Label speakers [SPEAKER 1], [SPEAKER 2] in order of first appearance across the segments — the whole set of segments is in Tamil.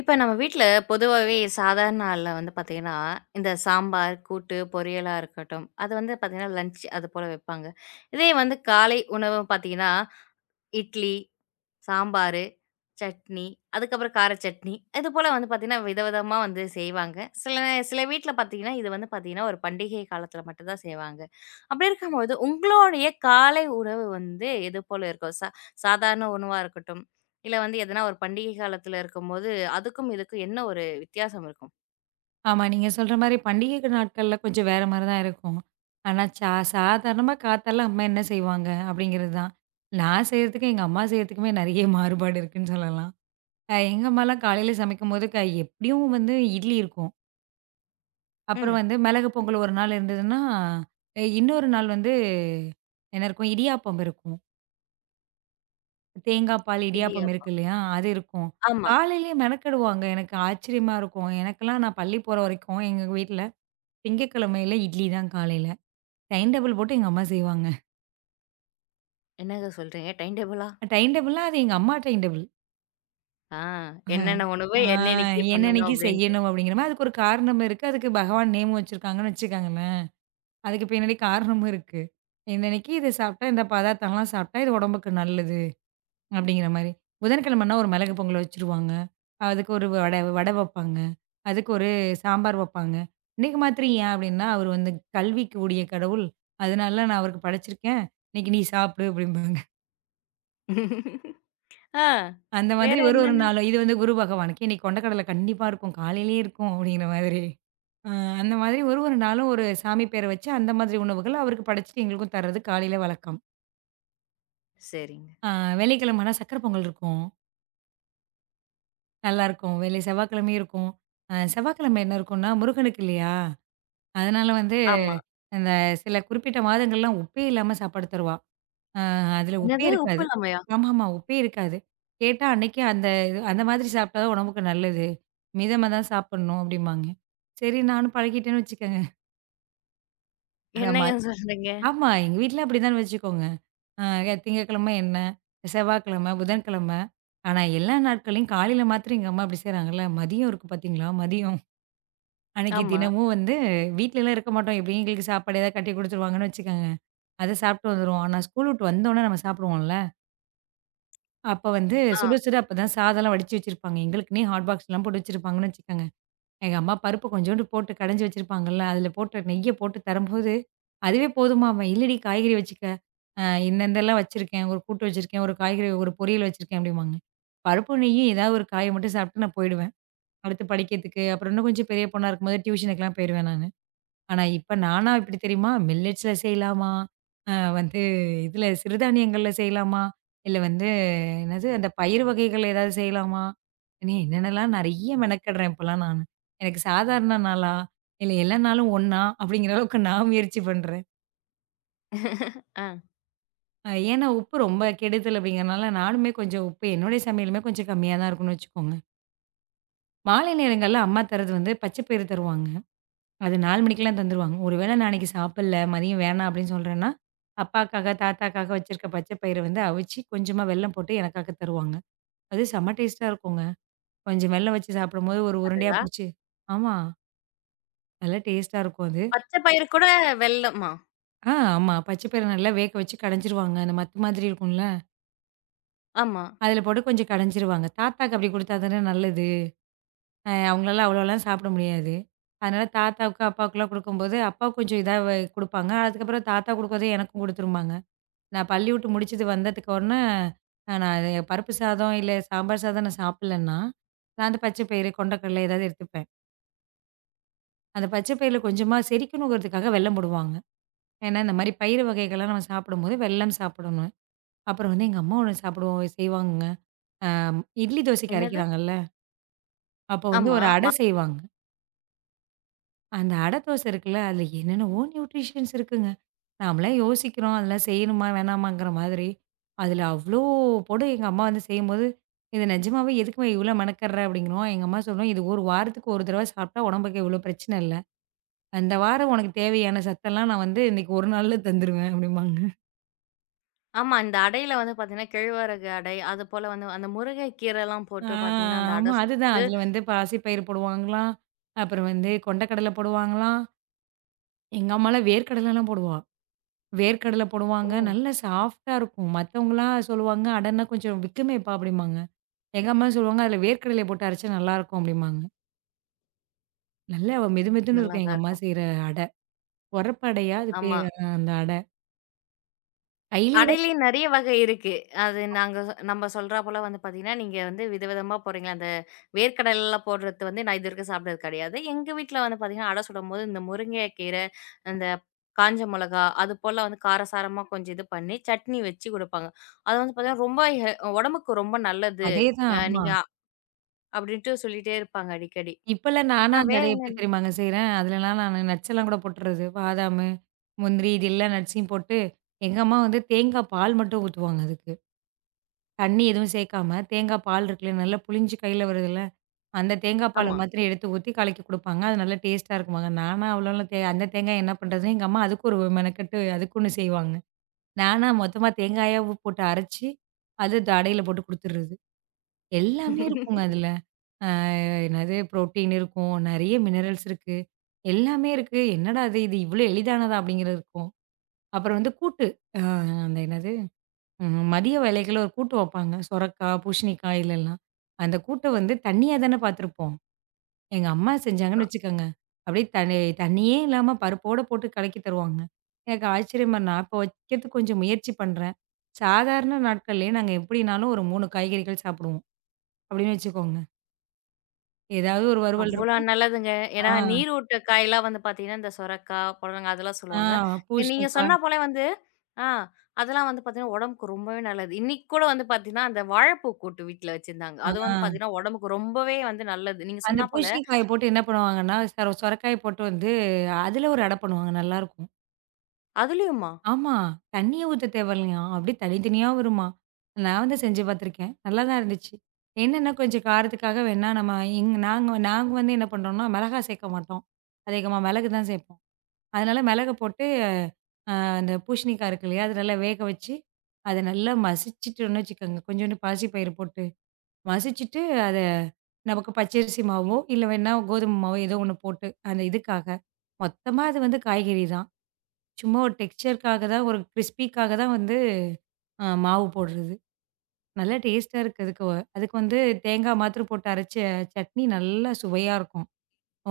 [SPEAKER 1] இப்ப நம்ம வீட்ல பொதுவாவே சாதாரண நாள்ல வந்து பாத்தீங்கன்னா, இந்த சாம்பார், கூட்டு, பொரியலா இருக்கட்டும், அது வந்து பாத்தீங்கன்னா லஞ்ச் அது போல வைப்பாங்க. இதே வந்து காலை உணவு பாத்தீங்கன்னா, இட்லி, சாம்பாரு, சட்னி, அதுக்கப்புறம் கார சட்னி. இது போல வந்து பார்த்தீங்கன்னா, விதவிதமா வந்து செய்வாங்க. சில வீட்ல பார்த்தீங்கன்னா, இது வந்து பார்த்தீங்கன்னா, ஒரு பண்டிகை காலத்தில மட்டும் தான் செய்வாங்க. அப்படி இருக்கும்போது, உங்களுடைய காலை உணவு வந்து எது போல இருக்கும்? சாதாரண உணவா இருக்கட்டும், இல்ல வந்து எதனா ஒரு பண்டிகை காலத்தில இருக்கும்போது, அதுக்கும் இதுக்கும் என்ன ஒரு வித்தியாசம் இருக்கும்?
[SPEAKER 2] ஆமா. நீங்க சொல்ற மாரி பண்டிகை நாட்கள்ல கொஞ்சம் வேற மாரி தான் இருக்கும். ஆனா, சாதாரணமா காத்தால அம்மா என்ன செய்வாங்க? அப்படிங்கிறது தான். நான் செய்றதுக்கும், எங்க அம்மா செய்றதுக்குமே நெறைய மாறுபாடு இருக்குன்னு சொல்லலாம். எங்க அம்மாலாம் காலையில சமைக்கும்போது எப்படியும் வந்து இட்லி இருக்கும். அப்புறம்
[SPEAKER 1] ம்.
[SPEAKER 2] வந்து மிளகு பொங்கல் ஒரு நாள் இருந்ததுன்னா, இன்னொரு நாள் வந்து என்ன இருக்கும்? இடியாப்பம் இருக்கும். தேங்காய் பால் இடியாப்பம் இருக்கு
[SPEAKER 1] இடியாப்பம்.
[SPEAKER 2] இல்லையா? அது இருக்கும்.
[SPEAKER 1] ஆமா.
[SPEAKER 2] காலையிலேயே மெனக்கெடுவாங்க. எனக்கு ஆச்சரியமா இருக்கும். எனக்கெல்லாம் நான் பள்ளி போற வரைக்கும் எங்க வீட்ல திங்கட்கிழமையில இட்லி தான் காலையில. டைம் டேபிள் போட்டு எங்க அம்மா செய்வாங்க.
[SPEAKER 1] என்னங்க சொல்றீங்க? டைம் டேபிளா?
[SPEAKER 2] டைம் டேபிள்னா அது எங்க அம்மா டைம் டேபிள்.
[SPEAKER 1] ஆ. என்னென்ன உணவு,
[SPEAKER 2] ஆ
[SPEAKER 1] என்னன்னைக்கு பண்ணணும்
[SPEAKER 2] என்னன்னைக்கு
[SPEAKER 1] அப்படின்ட்டு.
[SPEAKER 2] செய்யணும் அப்படிங்கிற மாரி அதுக்கு ஒரு காரணம் இருக்கு. அதுக்கு பகவான் நேமும் வச்சிருக்காங்கன்னு வச்சுக்கோங்களேன். அதுக்கு பின்னாடி காரணமும் இருக்கு. இன்னன்னைக்கு இத சாப்பிட்டா, இந்த பதார்த்தம்லாம் சாப்பிட்டா இது உடம்புக்கு நல்லது அப்படிங்கிற மாரி. புதன்கிழமைன்னா ஒரு மிளகு பொங்கல் வச்சுருவாங்க. அதுக்கு ஒரு வடை வடை வைப்பாங்க. அதுக்கு ஒரு சாம்பார் வைப்பாங்க. இன்னைக்கு மாத்திரம் ஏன் அப்படின்னா, அவர் வந்து கல்விக்கு உரிய கடவுள். அதனால நான் அவருக்கு படைச்சிருக்கேன். இன்னைக்கு நீ சாப்பிடு அப்படிம்பாங்க.
[SPEAKER 1] ஆ.
[SPEAKER 2] அந்த மாதிரி
[SPEAKER 1] வேற
[SPEAKER 2] ஒரு ஒரு
[SPEAKER 1] என்னென்ன?
[SPEAKER 2] நாளும் இது வந்து குரு பகவானுக்கு இன்னைக்கு கொண்டக்கடலை கண்டிப்பா இருக்கும். காலையிலேயே இருக்கும் அப்படிங்கிற மாதிரி. அ அந்த மாதிரி ஒரு ஒரு நாளும் ஒரு சாமி பேர வச்சு அந்த மாதிரி உணவுகள் அவருக்கு படைச்சுட்டு எங்களுக்கும் தர்றது காலையில வழக்கம்.
[SPEAKER 1] சரிங்க.
[SPEAKER 2] அ வெள்ளிக்கிழமை ஆனா சர்க்கரை பொங்கல் இருக்கும். நல்லாருக்கும். வெள்ளி செவ்வாய்க்கிழமையும் இருக்கும். செவ்வாய்க்கிழமை என்ன இருக்கும்னா முருகனுக்கு இல்லையா? அதனால வந்து
[SPEAKER 1] ஆமா.
[SPEAKER 2] அந்த சில குறிப்பிட்ட மாதங்கள்லாம் உப்பே இல்லாம சாப்பாடு தருவா. ஆ அதில உப்பே
[SPEAKER 1] என்னது? உப்பு
[SPEAKER 2] இருக்காது.
[SPEAKER 1] இல்லாமயா?
[SPEAKER 2] ஆமாமா. உப்பே இருக்காது. கேட்டா அன்னைக்கே அந்த இது அந்த மாதிரி சாப்பிட்டா தான் உடம்புக்கு நல்லது. மிதமா தான் சாப்பிடணும் அப்டிம்பாங்க. சரி நானும் பழகிட்டேன்னு வச்சுக்கோங்க. ஆமா,
[SPEAKER 1] என்னங்க சொல்றீங்க?
[SPEAKER 2] ஆமா. எங்க வீட்ல அப்டிதான் வச்சுக்கோங்க. ஆ திங்கட்கிழமை என்ன, செவ்வாய்க்கிழமை, புதன்கிழமை. ஆனா எல்லா நாட்களையும் காலையில மாத்திரம் எங்க அம்மா இப்டி செய்றாங்கல்ல, மதியம் இருக்கு பார்த்தீங்களா, மதியம். அன்னைக்கு
[SPEAKER 1] ஆமா.
[SPEAKER 2] தினமும் வந்து வீட்லலாம் இருக்க மாட்டோம். எப்படியும் எங்களுக்கு சாப்பாடு ஏதாவது கட்டி குடுத்துருவாங்கன்னு வச்சுக்கோங்க. அத சாப்பிட்டு வந்துருவோம். ஆனா ஸ்கூல் விட்டு வந்தோனே நம்ம சாப்பிடுவோம்ல. அப்ப வந்து
[SPEAKER 1] ஆ.
[SPEAKER 2] சுட சுட அப்பதான் சாதம்லாம் வடிச்சு வச்சிருப்பாங்க. எங்களுக்குன்னே ஹாட் பாக்ஸ்லாம் போட்டு வச்சிருப்பாங்கன்னு வச்சுக்கங்க. எங்க அம்மா பருப்பு கொஞ்சோண்டு போட்டு கடைஞ்சு வச்சிருப்பாங்கல்ல, அதில போட்டு நெய்ய போட்டு தரும்போது, அதுவே போதுமாம். இல்லடி காய்கறி வச்சுக்க. இந்த இதெல்லாம் வச்சிருக்கேன். ஒரு கூட்டு வச்சிருக்கேன், ஒரு காய்கறி, ஒரு பொரியல் வச்சிருக்கேன் அப்படிம்பாங்க. பருப்பு நெய்யும் ஏதாவது ஒரு காய மட்டும் சாப்பிட்டு நான் போயிடுவேன். அடுத்து படிக்கிறதுக்கு, அப்புறம் இன்னும் கொஞ்சம் பெரிய பொண்ணா இருக்கும்போது டியூஷனுக்குலாம் போயிருவேன் நானு. ஆனா, இப்ப நானா எப்படி தெரியுமா? மில்லட்ஸ்ல செய்யலாமா? அ வந்து இதுல சிறுதானியங்கள்ல செய்யலாமா? இல்ல வந்து என்னது அந்த பயிறு வகைகள் ஏதாவது செய்யலாமா? இனி என்னென்னலாம் நெறைய மெனக்கடுறேன் இப்பலாம் நானு. எனக்கு சாதாரண நாளா? இல்ல எல்லா நாளும் ஒண்ணா? அப்படிங்கிற அளவுக்கு நான் முயற்சி பண்றேன்.
[SPEAKER 1] ஆ.
[SPEAKER 2] ஏன்னா உப்பு ரொம்ப கெடுதல் அப்படிங்கிறனால நானுமே கொஞ்சம் உப்பு என்னுடைய சமையலுமே கொஞ்சம் கம்மியா தான் இருக்கும்னு வச்சுக்கோங்க. மாலை நேரங்கள்ல அம்மா தர்றது வந்து பச்சை பயிறு தருவாங்க. அது 4 மணிக்கெல்லாம் தந்துருவாங்க. ஒருவேள நான் அன்னைக்கு சாப்பிடல, மதியம் வேணாம் அப்படின்னு சொல்றேன்னா, அப்பாக்காக, தாத்தாக்காக வச்சிருக்க பச்சை பயிர வந்து அவிச்சு, கொஞ்சமா வெல்லம் போட்டு எனக்காக தருவாங்க. அது செம்ம டேஸ்ட்டா இருக்குங்க. கொஞ்சம் வெல்லம் வச்சு சாப்பிடும்போது ஒரு உருண்டையா
[SPEAKER 1] அதுதான்.
[SPEAKER 2] புடிச்சு ஆமா. நல்லா டேஸ்ட்டா இருக்கும் அது.
[SPEAKER 1] பச்சை பயிறு கூட வெல்லமா?
[SPEAKER 2] ஆமா. பச்சை பயிர நல்லா வேக வச்சு கடைஞ்சிருவாங்க. அந்த மத்து மாதிரி இருக்கும்ல,
[SPEAKER 1] ஆமா.
[SPEAKER 2] அதில போட்டு கொஞ்சம் கடைஞ்சிருவாங்க. தாத்தாக்கு அப்படி குடுத்தா தானே நல்லது. அவங்களால அவ்வளோலாம் சாப்பிட முடியாது. அதனால தாத்தாவுக்கு, அப்பாவுக்குலாம் குடுக்கும்போது, அப்பாவுக்கு கொஞ்சம் இதா குடுப்பாங்க. அதுக்கப்புறம் தாத்தா குடுக்கறத எனக்கும் குடுத்துருவாங்க. நான் பள்ளி விட்டு முடிச்சது வந்ததுக்கு உடனே, நான் அது பருப்பு சாதம், இல்ல சாம்பார் சாதம் நான் சாப்பிடலன்னா, நான் அந்த பச்சை பயிறு, கொண்டக்கடலை ஏதாவது எடுத்துப்பேன். அந்த பச்சை பயிறுல கொஞ்சமா செரிக்கணுங்கிறதுக்காக வெல்லம் போடுவாங்க. ஏன்னா, இந்த மாரி பயிறு வகைகள்லாம் நம்ம சாப்பிடும்போது வெல்லம் சாப்பிடணும். அப்புறம் வந்து எங்க அம்மா ஒண்ணு சாப்பிடுவோம் செய்வாங்கங்க. அ இட்லி, தோசைக்கு
[SPEAKER 1] என்னது?
[SPEAKER 2] அரைக்கிறாங்கல்ல, அப்போ வந்து
[SPEAKER 1] ஆமா.
[SPEAKER 2] ஒரு அடை செய்வாங்க. அந்த அடை தோசை இருக்குல்ல, அதுல என்னென்னவோ நியூட்ரிஷன்ஸ் இருக்குங்க. நாமலாம் யோசிக்கிறோம், அதெல்லாம் செய்யணுமா? வேணாமாங்கிற மாதிரி. அதில அவ்ளோ போடு எங்க அம்மா வந்து செய்யும்போது, "இது நிஜமாவே எதுக்குமா இவ்ளோ மெனக்கட்ற?" அப்படிங்கிறோம். எங்க அம்மா சொல்லும், "இது ஒரு வாரத்துக்கு ஒரு தடவ சாப்பிட்டா உடம்புக்கு இவ்ளோ பிரச்சனை இல்ல. அந்த வாரம் உனக்கு தேவையான சத்தெல்லாம் நான் வந்து இன்னைக்கு ஒரு நாள்ல தந்துருவேன்" அப்படிம்பாங்க.
[SPEAKER 1] ஆமா. இந்த அடையில வந்து பார்த்தீங்கன்னா, கேழ்வரகு அடை, அதுபோல வந்து அந்த முருங்கை கீரைலாம்
[SPEAKER 2] ஆ
[SPEAKER 1] போட்டு பார்த்தீங்கன்னா, அந்த
[SPEAKER 2] ஆமா.
[SPEAKER 1] அடை
[SPEAKER 2] அதுதான்.
[SPEAKER 1] சுட்டு
[SPEAKER 2] அதில வந்து பாசிப்பயிறு போடுவாங்களாம். அப்புறம் வந்து கொண்டக்கடலை போடுவாங்களாம். எங்க அம்மாலாம் வேர்க்கடலைலாம் போடுவா. வேர்க்கடலை
[SPEAKER 1] ஓ!
[SPEAKER 2] போடுவாங்க. நல்லா சாஃப்ட்டா இருக்கும். மத்தவங்கலாம் சொல்லுவாங்க, "அடன்னா கொஞ்சம் விக்குமேப்பா" அப்படிம்பாங்க. எங்க அம்மா சொல்லுவாங்க, "அதில வேர்க்கடலைய போட்டு அரைச்சா நல்லாயிருக்கும்" அப்படிம்பாங்க. நல்லா மெது மெதுன்னு
[SPEAKER 1] நல்லா
[SPEAKER 2] இருக்கும் எங்க
[SPEAKER 1] தான்
[SPEAKER 2] அம்மா
[SPEAKER 1] இருக்கும்.
[SPEAKER 2] செய்ற அடை. உரப்பு அடையா அது
[SPEAKER 1] ஆமா.
[SPEAKER 2] பேர் அந்த அடை. கையிலேயே தான்
[SPEAKER 1] அடையிலயே நெறைய வகை இருக்கு. அது நம்ம சொல்றா போல வந்து பார்த்தீங்கன்னா, நீங்க வந்து விதவிதமா போடுறீங்க. அந்த வேர்க்கடலைலாம் போடுறது வந்து நான் இதுவரைக்கும் சாப்பிட்டது கிடையாது. எங்க வீட்ல வந்து பார்த்தீங்கன்னா, அடை சுடும்போது இந்த முருங்கைக்கீரை, அந்த காஞ்ச மிளகா அது போல வந்து காரசாரமா கொஞ்சம் இது பண்ணி சட்னி வச்சு குடுப்பாங்க. அது வந்து பார்த்தீங்கன்னா, ரொம்ப உடம்புக்கு ரொம்ப நல்லது.
[SPEAKER 2] அதேதான்
[SPEAKER 1] அ
[SPEAKER 2] ஆமா.
[SPEAKER 1] நீங்க அ- அப்படின்ட்டு சொல்லிட்டே இருப்பாங்க அடிக்கடி.
[SPEAKER 2] இப்பலாம் நானா
[SPEAKER 1] ஆ
[SPEAKER 2] அந்த
[SPEAKER 1] வேற
[SPEAKER 2] அடைய எப்படி
[SPEAKER 1] என்ன
[SPEAKER 2] தெரியுமாங்க செய்றேன்? அதுலலாம் நானு நட்ஸ் எல்லாம் கூட போட்டுறது. பாதாமு, முந்திரி இது எல்லா நட்ஸையும் போட்டு, எங்க அம்மா வந்து தேங்காய் பால் மட்டும் ஊத்துவாங்க அதுக்கு. தண்ணி எதுவும் சேர்க்காம தேங்காய் பால் இருக்குல்ல, நல்லா புளிஞ்சு கையில வருதுல்ல, அந்த தேங்காய் பால
[SPEAKER 1] ஆமா.
[SPEAKER 2] மாத்திரம் எடுத்து ஊத்தி கலக்கி குடுப்பாங்க. அது நல்லா டேஸ்ட்டா இருக்குமாங்க. நானா அவ்வளோலாம் அந்த தேங்காய் என்ன பண்றதுன்னு எங்க அம்மா அதுக்கு ஒரு மெனக்கெட்டு அதுக்கு ஒண்ணு செய்வாங்க. நானா மொத்தமா தேங்காயா போட்டு அரைச்சு, அது அடையில போட்டு குடுத்துர்றது. எல்லாமே இருக்குங்க அதுல. அ என்னது புரோட்டீன் இருக்கும், நெறைய மினரல்ஸ் இருக்கு. எல்லாமே இருக்கு. என்னடா இது! இது இவ்ளோ எளிதானதா? அப்படிங்கிறது இருக்கும். அப்புறம் வந்து கூட்டு. அ அந்த என்னது மதிய வேலைகள்ல ஒரு கூட்டு வப்பாங்க. சொரக்காய், பூசணிக்காய் இதுலலாம். அந்த கூட்ட வந்து தண்ணியா தானே பார்த்துருப்போம். எங்க அம்மா செஞ்சாங்கன்னு வச்சுக்கோங்க. அப்படியே தண்ணியே இல்லாம பருப்போட போட்டு கலக்கி தருவாங்க. எனக்கு ஆச்சரியமா நான் இப்போ வைக்கிறதுக்கு கொஞ்சம் முயற்சி பண்றேன். சாதாரண நாட்கள்லயே நாங்க எப்படினாலும் ஒரு 3 காய்கறிகள் சாப்பிடுவோம். அப்படின்னு வச்சுக்கோங்க. ஏதாவது ஒரு வறுவல்
[SPEAKER 1] அவ்வளோ
[SPEAKER 2] இருக்கும்.
[SPEAKER 1] நல்லதுங்க. ஏன்னா
[SPEAKER 2] ஆ,
[SPEAKER 1] நீரூட்ட காயெல்லாம் வந்து பார்த்தீங்கன்னா, இந்த சொரக்காய், புடலங்காய் அதெல்லாம்
[SPEAKER 2] ஆ
[SPEAKER 1] சொல்லுவாங்க. நீங்க
[SPEAKER 2] பூசணிக்கா.
[SPEAKER 1] சொன்னா போல வந்து ஆ. அதெல்லாம் வந்து பார்த்தீங்கன்னா, உடம்புக்கு ரொம்பவே நல்லது. இன்னைக்கு கூட வந்து பார்த்தீங்கன்னா, அந்த வாழைப்பூ கூட்டு வீட்ல வச்சிருந்தாங்க.
[SPEAKER 2] ஆ
[SPEAKER 1] அது வந்து பார்த்தீங்கன்னா, உடம்புக்கு ரொம்பவே வந்து நல்லது. நீங்க
[SPEAKER 2] அந்த
[SPEAKER 1] சொன்னா போல
[SPEAKER 2] பூசணிக்காய போட்டு என்ன பண்ணுவாங்கன்னா, சொரைக்காய போட்டு வந்து அதில ஒரு அடை பண்ணுவாங்க. நல்லாருக்கும்.
[SPEAKER 1] அதுலயுமா?
[SPEAKER 2] ஆமா. தண்ணியே ஊத்த தேவையில்லையாம். அப்படியே தனித்தனியா வருமாம். நான் வந்து செஞ்சு பார்த்துருக்கேன். நல்லா தான் இருந்துச்சு. என்னன்னா கொஞ்சம் காரத்துக்காக வேணா நம்ம நாங்க நாங்க வந்து என்ன பண்றோம்னா, மிளகா சேர்க்க மாட்டோம். அதிகமா மிளகு தான் சேர்ப்போம். அதனால மிளக போட்டு அந்த பூசணிக்காய் இருக்கு இல்லையா? அத நல்லா வேக வச்சு, அத நல்லா மசிச்சுட்டோம்னு வச்சுக்கோங்க. கொஞ்சோண்டு பாசிப்பயிறு போட்டு மசிச்சுட்டு, அத நமக்கு பச்சரிசி மாவோ, இல்ல வேணா கோதுமை மாவோ ஏதோ ஒண்ணு போட்டு, அந்த இதுக்காக. மொத்தமா அது வந்து காய்கறி தான். சும்மா ஒரு டெக்ஸ்சர்க்காக தான், ஒரு கிரிஸ்பிக்காக தான் வந்து மாவு போடுறது. நல்லா டேஸ்ட்டா இருக்கு. அதுக்கு அதுக்கு வந்து தேங்காய் மாத்திரம் போட்டு அரைச்ச சட்னி நல்லா சுவையா இருக்கும்.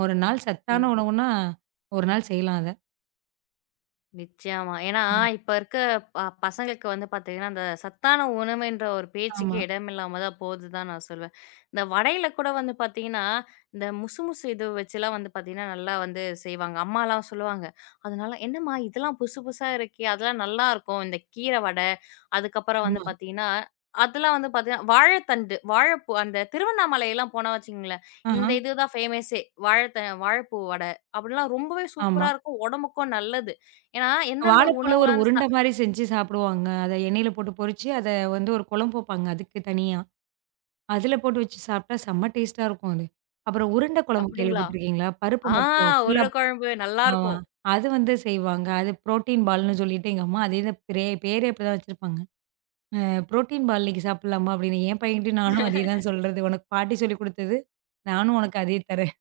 [SPEAKER 2] ஒரு நாள் சத்தான உணவுன்னா, ஒரு நாள் செய்யலாம் அத.
[SPEAKER 1] நிச்சயமா. ஏன்னா,
[SPEAKER 2] ம்.
[SPEAKER 1] இப்ப இருக்க பசங்களுக்கு வந்து பாத்தீங்கன்னா, அந்த சத்தான உணவுன்ற ஒரு
[SPEAKER 2] ஆமா,
[SPEAKER 1] பேச்சுக்கே இடமில்லாம தான் போகுதுன்னு தான் போகுதுதான் நான் சொல்வேன். இந்த வடையில கூட வந்து பாத்தீங்கன்னா, இந்த முசு முசு இது வச்சுலாம் வந்து பாத்தீங்கன்னா, நல்லா வந்து செய்வாங்க. அம்மாலாம் சொல்லுவாங்க. அதனால, "என்னம்மா இதெல்லாம் புதுசு புதுசா இருக்கே! அதெல்லாம் நல்லாருக்கும். இந்த கீர வடை, அதுக்கப்புறம் வந்து
[SPEAKER 2] ஆமா.
[SPEAKER 1] பாத்தீங்கன்னா" அதெல்லாம் வந்து பாத்தீங்கன்னா, வாழைத்தண்டு, வாழைப்பூ அந்த திருவண்ணாமலைலாம் போனா வச்சுக்கங்களேன்,
[SPEAKER 2] ஆஹா,
[SPEAKER 1] இந்த இது தான் ஃபேமஸே. வாழைப்பூ வடை. அப்படிலாம் ரொம்பவே
[SPEAKER 2] ஆமா.
[SPEAKER 1] சூப்பரா இருக்கும். உடம்புக்கும் நல்லது. ஏன்னா, எந்தெந்த
[SPEAKER 2] வாழைப்பூல ஒரு
[SPEAKER 1] உணவுலாம் அந்த
[SPEAKER 2] உருண்டை மாரி செஞ்சு சாப்பிடுவாங்க. அத எண்ணெயில போட்டு பொரிச்சு, அத வந்து ஒரு குழம்பு வைப்பாங்க அதுக்கு தனியா. அதுல போட்டு வச்சு சாப்பிட்டா செம்ம டேஸ்ட்டா இருக்கும் அது. அப்புறம் உருண்டை குழம்பு
[SPEAKER 1] அப்படிங்களா?
[SPEAKER 2] கேள்விப்பட்டிருக்கீங்களா? பருப்பு
[SPEAKER 1] ஆ
[SPEAKER 2] மட்டும் ஃபுல்லா
[SPEAKER 1] உருளைக்குழம்பு
[SPEAKER 2] ஆமா.
[SPEAKER 1] நல்லாருக்கும்.
[SPEAKER 2] அது வந்து செய்வாங்க. அது புரோட்டீன் பால்ன்னு சொல்லிட்டு எங்க அம்மா அதே தான் பேரே அப்படிதான் வச்சிருப்பாங்க. புரோட்டீன் பால் இன்னைக்கு சாப்பிடலாமா அப்படின்னு என் பையன்கிட்டயும் நானும் அதே தான் சொல்றது. உனக்கு பாட்டி சொல்லிக் குடுத்தது, நானும் உனக்கு அதே தரேன்.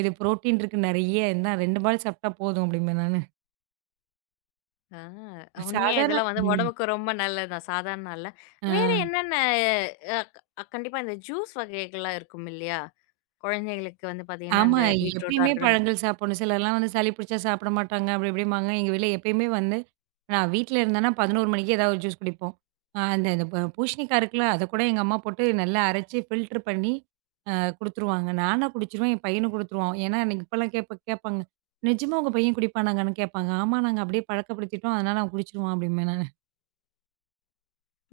[SPEAKER 2] இது புரோட்டீன் இருக்கு நெறைய. இந்தா 2 பால் சாப்பிட்டா போதும் அப்படிம்பேன் நானு.
[SPEAKER 1] ஆ உண்மையா
[SPEAKER 2] சாதாரண
[SPEAKER 1] இதெல்லாம் வந்து
[SPEAKER 2] ம்.
[SPEAKER 1] உடம்புக்கு ரொம்ப நல்லது தான் சாதாரண நாள்ல. வேற என்னென்ன அ க கண்டிப்பா இந்த ஜூஸ் வகைகள்லாம் இருக்கும் இல்லையா? குழந்தைகளுக்கு வந்து பார்த்தீங்கன்னா,
[SPEAKER 2] ஆமா.
[SPEAKER 1] இந்த பீட்ரூட்டா
[SPEAKER 2] எப்பயுமே
[SPEAKER 1] இருக்கட்டும்,
[SPEAKER 2] பழங்கள் சாப்பிடணும். சிலர்லாம் வந்து சளி பிடிச்சா சாப்பிட மாட்டாங்க. அப்படி இப்படிம்பாங்க. எங்க வீட்ல எப்பயுமே வந்து நான் வீட்ல இருந்தேன்னா 11 மணிக்கு ஏதாவது ஒரு ஜூஸ் குடிப்போம். அந்த இந்த பூசணிக்காய் இருக்குல்ல, அத கூட எங்க அம்மா போட்டு நல்லா அரைச்சு ஃபில்டர் பண்ணி அ குடுத்துருவாங்க. நானா குடிச்சுருவேன், என் பையனும் குடுத்துருவான். ஏன்னா எனக்கு இப்பலாம் கேட்பாங்க. "நிஜமா உங்க பையன் குடிப்பானாங்கன்னு?" கேட்பாங்க. "ஆமா. நாங்க அப்படியே பழக்கப்படுத்திட்டோம். அதனால அவன் குடிச்சுருவான்" அப்படிம்பேன் நானு.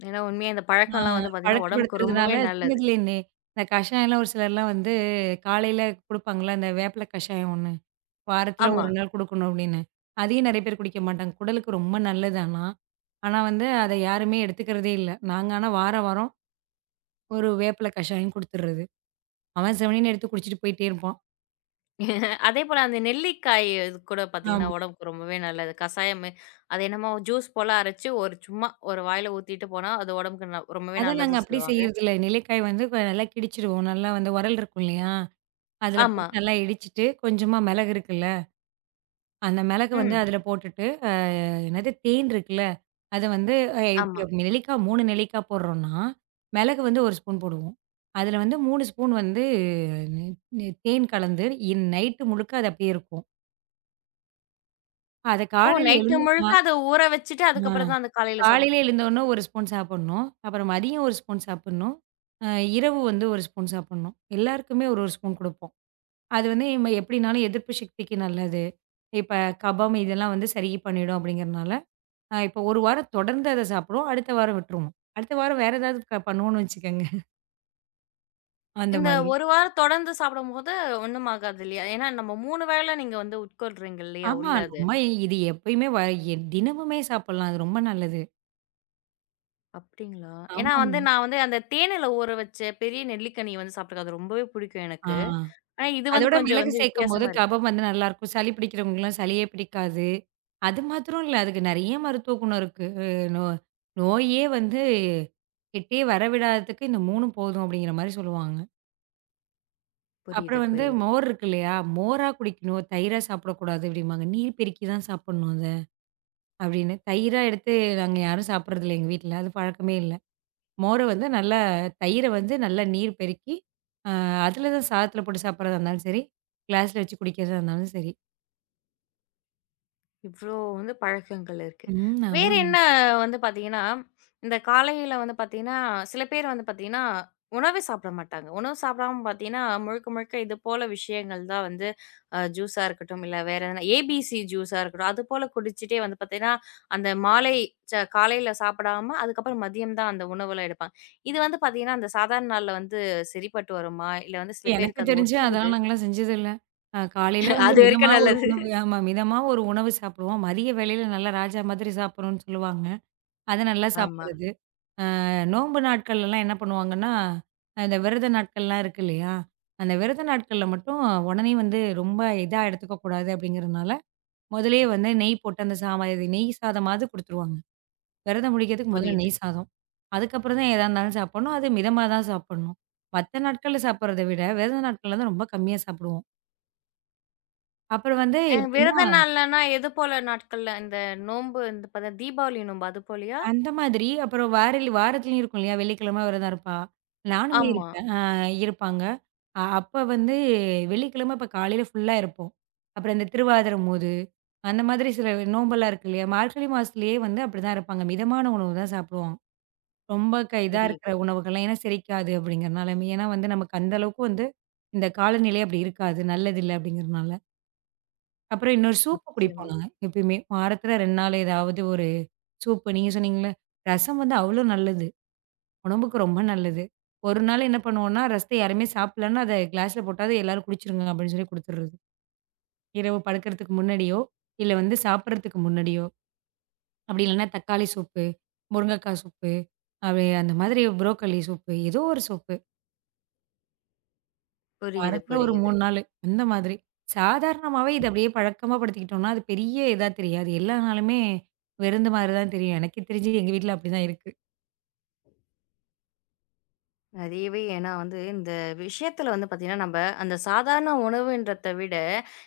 [SPEAKER 1] ஏன்னா உண்மையா இந்த
[SPEAKER 2] ஆ
[SPEAKER 1] பழக்கம்லாம் வந்து பார்த்தீங்கன்னா, உடம்புக்கு
[SPEAKER 2] பழக்கப்படுத்துறதுனால
[SPEAKER 1] ரொம்பவே நல்லது.
[SPEAKER 2] சின்னதுலேருந்தே. இந்த கஷாயம்லாம் ஒரு சிலர்லாம் வந்து காலையில குடுப்பாங்கல்ல, அந்த வேப்பில கஷாயம் ஒண்ணு. வாரத்துல
[SPEAKER 1] ஆமா.
[SPEAKER 2] 1 நாள் குடுக்கணும் அப்படின்னு. அதையும் நெறைய பேர் குடிக்க மாட்டாங்க. குடலுக்கு ரொம்ப நல்லது ஆனா. ஆனா வந்து அத யாருமே எடுத்துக்கிறதே இல்ல. நாங்க ஆனா வாரம், வாரம் ஒரு வேப்பில கஷாயம் குடுத்துடுறது. அவன் செவனேன்னு எடுத்து குடிச்சிட்டு போயிட்டே இருப்பான்.
[SPEAKER 1] அதேபோல அந்த நெல்லிக்காய் இது கூட பார்த்தீங்கன்னா,
[SPEAKER 2] ஆமா.
[SPEAKER 1] உடம்புக்கு ரொம்பவே நல்லது. கசாயம் அது என்னமோ ஜூஸ் போல அரைச்சு ஒரு சும்மா ஒரு வாயில ஊத்திட்டு போனா, அது உடம்புக்கு ரொம்பவே
[SPEAKER 2] அத நாங்க
[SPEAKER 1] நல்லது
[SPEAKER 2] அப்படி
[SPEAKER 1] சொல்லுவாங்க.
[SPEAKER 2] செய்யறதில்ல. நெல்லிக்காய் வந்து நல்லா கிடிச்சிருவோம். நல்லா வந்து உரல் இருக்கும் இல்லையா? அதுல
[SPEAKER 1] ஆமா.
[SPEAKER 2] போட்டு நல்லா இடிச்சிட்டு, கொஞ்சமா மிளகு இருக்குல்ல அந்த மிளகு வந்து
[SPEAKER 1] ம்.
[SPEAKER 2] அதில போட்டுட்டு, என்னது தேன் இருக்குல்ல, அத வந்து
[SPEAKER 1] ஆமா.
[SPEAKER 2] இப்ப நெல்லிக்காய் 3 நெல்லிக்காய் போடுறோம்ன்னா, மிளகு வந்து 1 ஸ்பூன் போடுவோம். அதில வந்து 3 ஸ்பூன் வந்து நெ நெ தேன் கலந்து நைட்டு முழுக்க அது அப்படியே இருக்கும். அத
[SPEAKER 1] ஓ!
[SPEAKER 2] காலையில
[SPEAKER 1] நைட்டு
[SPEAKER 2] எழுந்து
[SPEAKER 1] முழுக்க
[SPEAKER 2] அ
[SPEAKER 1] அத ஊற வச்சுட்டு,
[SPEAKER 2] அ
[SPEAKER 1] அதுக்கப்புறம் தான் அந்த காலையில
[SPEAKER 2] காலையில
[SPEAKER 1] சாப்பிடணும்.
[SPEAKER 2] எழுந்தோனே 1 ஸ்பூன் சாப்பிடணும். அப்புறம் மதியம் 1 ஸ்பூன் சாப்பிடணும். அ இரவு வந்து 1 ஸ்பூன் சாப்பிடணும். எல்லாருக்குமே ஒரு, ஒரு ஸ்பூன் குடுப்போம். அது வந்து எப்படினாலும் எதிர்ப்பு சக்திக்கு நல்லது. இப்ப கபம் இதெல்லாம் வந்து சரி பண்ணிடும் அப்படிங்கிறனால இப்போ 1 வாரம் தொடர்ந்து அத சாப்பிடுவோம். அடுத்த வாரம் விட்டுருவோம். அடுத்த வாரம் வேற ஏதாவது பண்ணுவோம்னு வச்சுக்கோங்க. அந்த
[SPEAKER 1] இந்த
[SPEAKER 2] மாதிரி.
[SPEAKER 1] 1 வாரம் தொடர்ந்து சாப்பிடும்போது ஒண்ணும் ஆகாது இல்லையா? ஏன்னா நம்ம 3 வேள நீங்க வந்து உட்கொள்றீங்க இல்லையா
[SPEAKER 2] ஆமா.
[SPEAKER 1] உள்ள அது?
[SPEAKER 2] நம்ம இது எப்பயுமே தினமுமே சாப்பிடலாம். அது ரொம்ப நல்லது.
[SPEAKER 1] அப்படிங்களா? ஏன்னா வந்து
[SPEAKER 2] ஆமாமா.
[SPEAKER 1] நான் வந்து அந்த தேனில ஊற வச்ச பெரிய நெல்லிக்கனி வந்து சாப்பிட்டுருக்கேன். அது ரொம்பவே பிடிக்கும்
[SPEAKER 2] ஆ.
[SPEAKER 1] எனக்கு. ஆனா இது வந்து
[SPEAKER 2] அதோட
[SPEAKER 1] கொஞ்சம்
[SPEAKER 2] மிளகு
[SPEAKER 1] வந்து
[SPEAKER 2] சேர்க்கும்போது
[SPEAKER 1] வித்தியாசமா இருக்கு.
[SPEAKER 2] கபம் வந்து நல்லாயிருக்கும். சளி பிடிக்கிறவங்களுக்குலாம் சளியே பிடிக்காது. அது மாத்திரம் இல்ல. அதுக்கு நெறைய மருத்துவ குணம் இருக்கு. நோ நோயே வந்து கிட்டயே வர விடாததுக்கு இந்த 3ம் போதும் அப்படிங்கிற மாரி சொல்லுவாங்க.
[SPEAKER 1] புரியுது,
[SPEAKER 2] அப்புறம் வந்து
[SPEAKER 1] புரியுது.
[SPEAKER 2] மோர் இருக்கு இல்லையா? மோரா குடிக்கணும். தயிரா சாப்பிடக்கூடாது அப்படிம்பாங்க. நீர் பெருக்கி தான் சாப்பிடணும் அது. அப்படின்னு. தயிரா எடுத்து நாங்க யாரும் சாப்பிடுறதில்ல எங்க வீட்ல. அது பழக்கமே இல்ல. மோர வந்து நல்லா தயிர வந்து நல்லா நீர் பெருக்கி, அ அதில தான் சாதத்தில போட்டு சாப்பிடுறதா இருந்தாலும் சரி, கிளாஸ்ல வச்சு குடிக்கிறதா இருந்தாலும் சரி.
[SPEAKER 1] இவ்ளோ வந்து பழக்கங்கள் இருக்கு.
[SPEAKER 2] ம்.
[SPEAKER 1] வேற
[SPEAKER 2] ஆமாமா.
[SPEAKER 1] என்ன வந்து பார்த்தீங்கன்னா, இந்த காலையில வந்து பார்த்தீங்கன்னா, சில பேர் வந்து பார்த்தீங்கன்னா, உணவே சாப்பிட மாட்டாங்க. உணவு சாப்பிடாம பார்த்தீங்கன்னா, முழுக்க முழுக்க இது போல விஷயங்கள் தான் வந்து ஜூஸா இருக்கட்டும், இல்ல வேற எதனா ஏபிசி ஜூஸா இருக்கட்டும், அது போல குடிச்சிட்டே வந்து பார்த்தீங்கன்னா, அந்த மாலை காலையில சாப்பிடாம, அதுக்கப்புறம் மதியம் தான் அந்த உணவுலாம் எடுப்பாங்க. இது வந்து பார்த்தீங்கன்னா, அந்த சாதாரண நாள்ல வந்து சரிப்பட்டு வருமா? இல்ல வந்து சில
[SPEAKER 2] எனக்கு
[SPEAKER 1] பேருக்கு அது
[SPEAKER 2] தெரிஞ்சு அதெல்லாம்
[SPEAKER 1] ஒத்துக்குது.
[SPEAKER 2] நாங்கலாம் செஞ்சதில்ல. காலையில வந்து
[SPEAKER 1] அது
[SPEAKER 2] மிதமா
[SPEAKER 1] வரைக்கும்
[SPEAKER 2] ஒரு
[SPEAKER 1] நல்லது.
[SPEAKER 2] உணவு ஆமா. மிதமா ஒரு உணவு சாப்பிடுவோம். மதிய வேளையில நல்லா ராஜா மாதிரி சாப்பிடணும்னு சொல்லுவாங்க. அத நல்லா
[SPEAKER 1] ஆமா,
[SPEAKER 2] சாப்பிடுறது. நோன்பு நாட்கள்லலாம் என்ன பண்ணுவாங்கன்னா, இந்த விரத நாட்கள்லாம் இருக்கு இல்லையா? அந்த விரத நாட்கள்ல மட்டும் உடனே வந்து ரொம்ப இதா எடுத்துக்கக்கூடாது அப்படிங்கிறனால, முதலயே வந்து நெய் போட்டு அந்த சாமா இது நெய் சாதமாவது குடுத்துருவாங்க. விரதம் முடிக்கிறதுக்கு முதல்ல
[SPEAKER 1] புரியுது.
[SPEAKER 2] நெய் சாதம். அதுக்கப்புறம் தான் எதா இருந்தாலும் சாப்பிடணும். அது மிதமா தான் சாப்பிடணும். மத்த நாட்கள்ல சாப்பிடுறத விட, விரத நாட்கள்ல தான் ரொம்ப கம்மியா சாப்பிடுவோம். அப்புறம் வந்து எப்படின்னா
[SPEAKER 1] விரத நாள்லன்னா எது போல நாட்கள்ல? இந்த நோன்பு இந்த தீபாவளி நோன்பு அது போலயா?
[SPEAKER 2] அந்த மாதிரி. அப்புறம் வாரத்திலயும் இருக்கும் இல்லையா? வெள்ளிக்கிழமை விரதம் இருப்பா. நானுமே
[SPEAKER 1] ஆமா.
[SPEAKER 2] இருப்பேன். இருப்பாங்க. அப்ப வந்து வெள்ளிக்கிழமை அப்ப காலையில ஃபுல்லா இருப்போம். அப்புறம் இந்த திருவாதிரம்போது, அந்த மாதிரி சில நோம்பெல்லாம் இருக்கு இல்லையா? மார்கழி மாசத்துலயே வந்து அப்படிதான் இருப்பாங்க. மிதமான உணவு தான் சாப்பிடுவாங்க. ரொம்ப இதா
[SPEAKER 1] புரியுது.
[SPEAKER 2] இருக்கிற உணவுகள்லாம் ஏன்னா செரிக்காது அப்படிங்கிறனால. ஏன்னா வந்து நமக்கு அந்த அளவுக்கு வந்து இந்த காலநிலை அப்படி இருக்காது. நல்லதில்ல அப்படிங்கிறனால. அப்புறம் இன்னொரு சூப்பு குடிப்போம்
[SPEAKER 1] நிச்சயமா.
[SPEAKER 2] நாங்க எப்பயுமே. வாரத்துல 2 நாள் ஏதாவது ஒரு சூப்பு நீங்க சொன்னீங்கல்ல, ரசம் வந்து அவ்ளோ நல்லது. உடம்புக்கு ரொம்ப நல்லது. ஒரு நாள் என்ன பண்ணுவோம்னா, ரசத்த யாருமே சாப்பிடலன்னா, அத கிளாஸ்ல போட்டாவது எல்லாரும் குடிச்சிருங்க அப்படின்னு சொல்லி குடுத்துர்றது. இரவு படுக்கறதுக்கு முன்னாடியோ, இல்ல வந்து சாப்பிடறதுக்கு முன்னாடியோ. அப்படி இல்லன்னா தக்காளி சூப்பு, முருங்கக்காய் சூப்பு, அப்படி அந்த மாதிரி புரோக்கோலி சூப்பு, ஏதோ ஒரு சூப்பு.
[SPEAKER 1] புரியுது,
[SPEAKER 2] வாரத்துல ஒரு
[SPEAKER 1] புரியுது.
[SPEAKER 2] 3 நாளு அந்த மாதிரி. சாதாரணமாவே இத அப்படியே பழக்கமா படுத்திக்கிட்டோம்னா, அது பெரிய இதா தெரியாது. எல்லா நாளுமே விருந்து மாரி தான் தெரியும். எனக்கே தெரிஞ்சு எங்க வீட்ல அப்படிதான் இருக்கு.
[SPEAKER 1] நிறையவே ஏன்னா வந்து இந்த விஷயத்துல வந்து பார்த்தீங்கன்னா, நம்ப அந்த சாதாரண உணவுன்றத விட,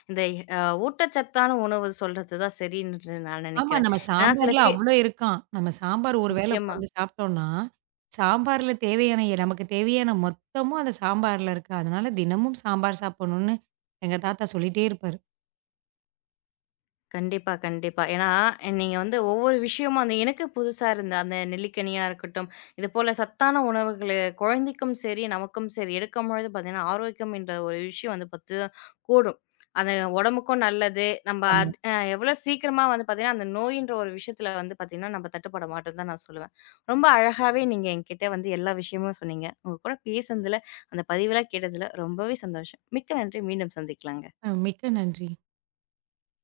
[SPEAKER 1] இந்த அ ஊட்டச்சத்தான உணவு சொல்றது தான் சரின்னு நான்
[SPEAKER 2] ஆமா.
[SPEAKER 1] நினைக்கிறேன்.
[SPEAKER 2] நம்ம
[SPEAKER 1] ஏன்னா சில
[SPEAKER 2] சாம்பார்ல
[SPEAKER 1] பேர்
[SPEAKER 2] அவ்ளோ இருக்காம். நம்ம சாம்பார் ஒரு வேளை
[SPEAKER 1] நிச்சயமா.
[SPEAKER 2] உட்காந்து சாப்பிட்டோம்னா, சாம்பார்ல தேவையான நமக்கு தேவையான மொத்தமும் அந்த சாம்பார்ல இருக்கு. அதனால தினமும் சாம்பார் சாப்பிடணும்னு எங்க தாத்தா சொல்லிட்டே இருப்பாரு.
[SPEAKER 1] கண்டிப்பா, கண்டிப்பா. ஏன்னா, நீங்க வந்து ஒவ்வொரு விஷயமும் அந்த எனக்கு புதுசா இருந்த அந்த நெல்லிக்கனியா இருக்கட்டும், இதுபோல சத்தான உணவுகளு குழந்தைக்கும் சரி, நமக்கும் சரி எடுக்கும்பொழுது பார்த்தீங்கன்னா, ஆரோக்கியம் என்ற ஒரு விஷயம் வந்து பத்து கூடும். அது உடம்புக்கும் நல்லது. நம்ம
[SPEAKER 2] ஆமா.
[SPEAKER 1] அது எவ்வளோ சீக்கிரமா வந்து பார்த்தீங்கன்னா, அந்த நோயின்ற ஒரு விஷயத்தில வந்து பார்த்தீங்கன்னா, நம்ம தட்டுப்பட மாட்டோம்ன்னு தான் நான் சொல்லுவேன். ரொம்ப அழகாவே நீங்க என்கிட்ட வந்து எல்லா விஷயமும் சொன்னீங்க. உங்க கூட பேசுனதுல, அந்த பதிவெல்லாம் கேட்டதுல ரொம்பவே சந்தோஷம். மிக்க நன்றி. மீண்டும் சந்திக்கலாங்க.
[SPEAKER 2] மிக்க நன்றி.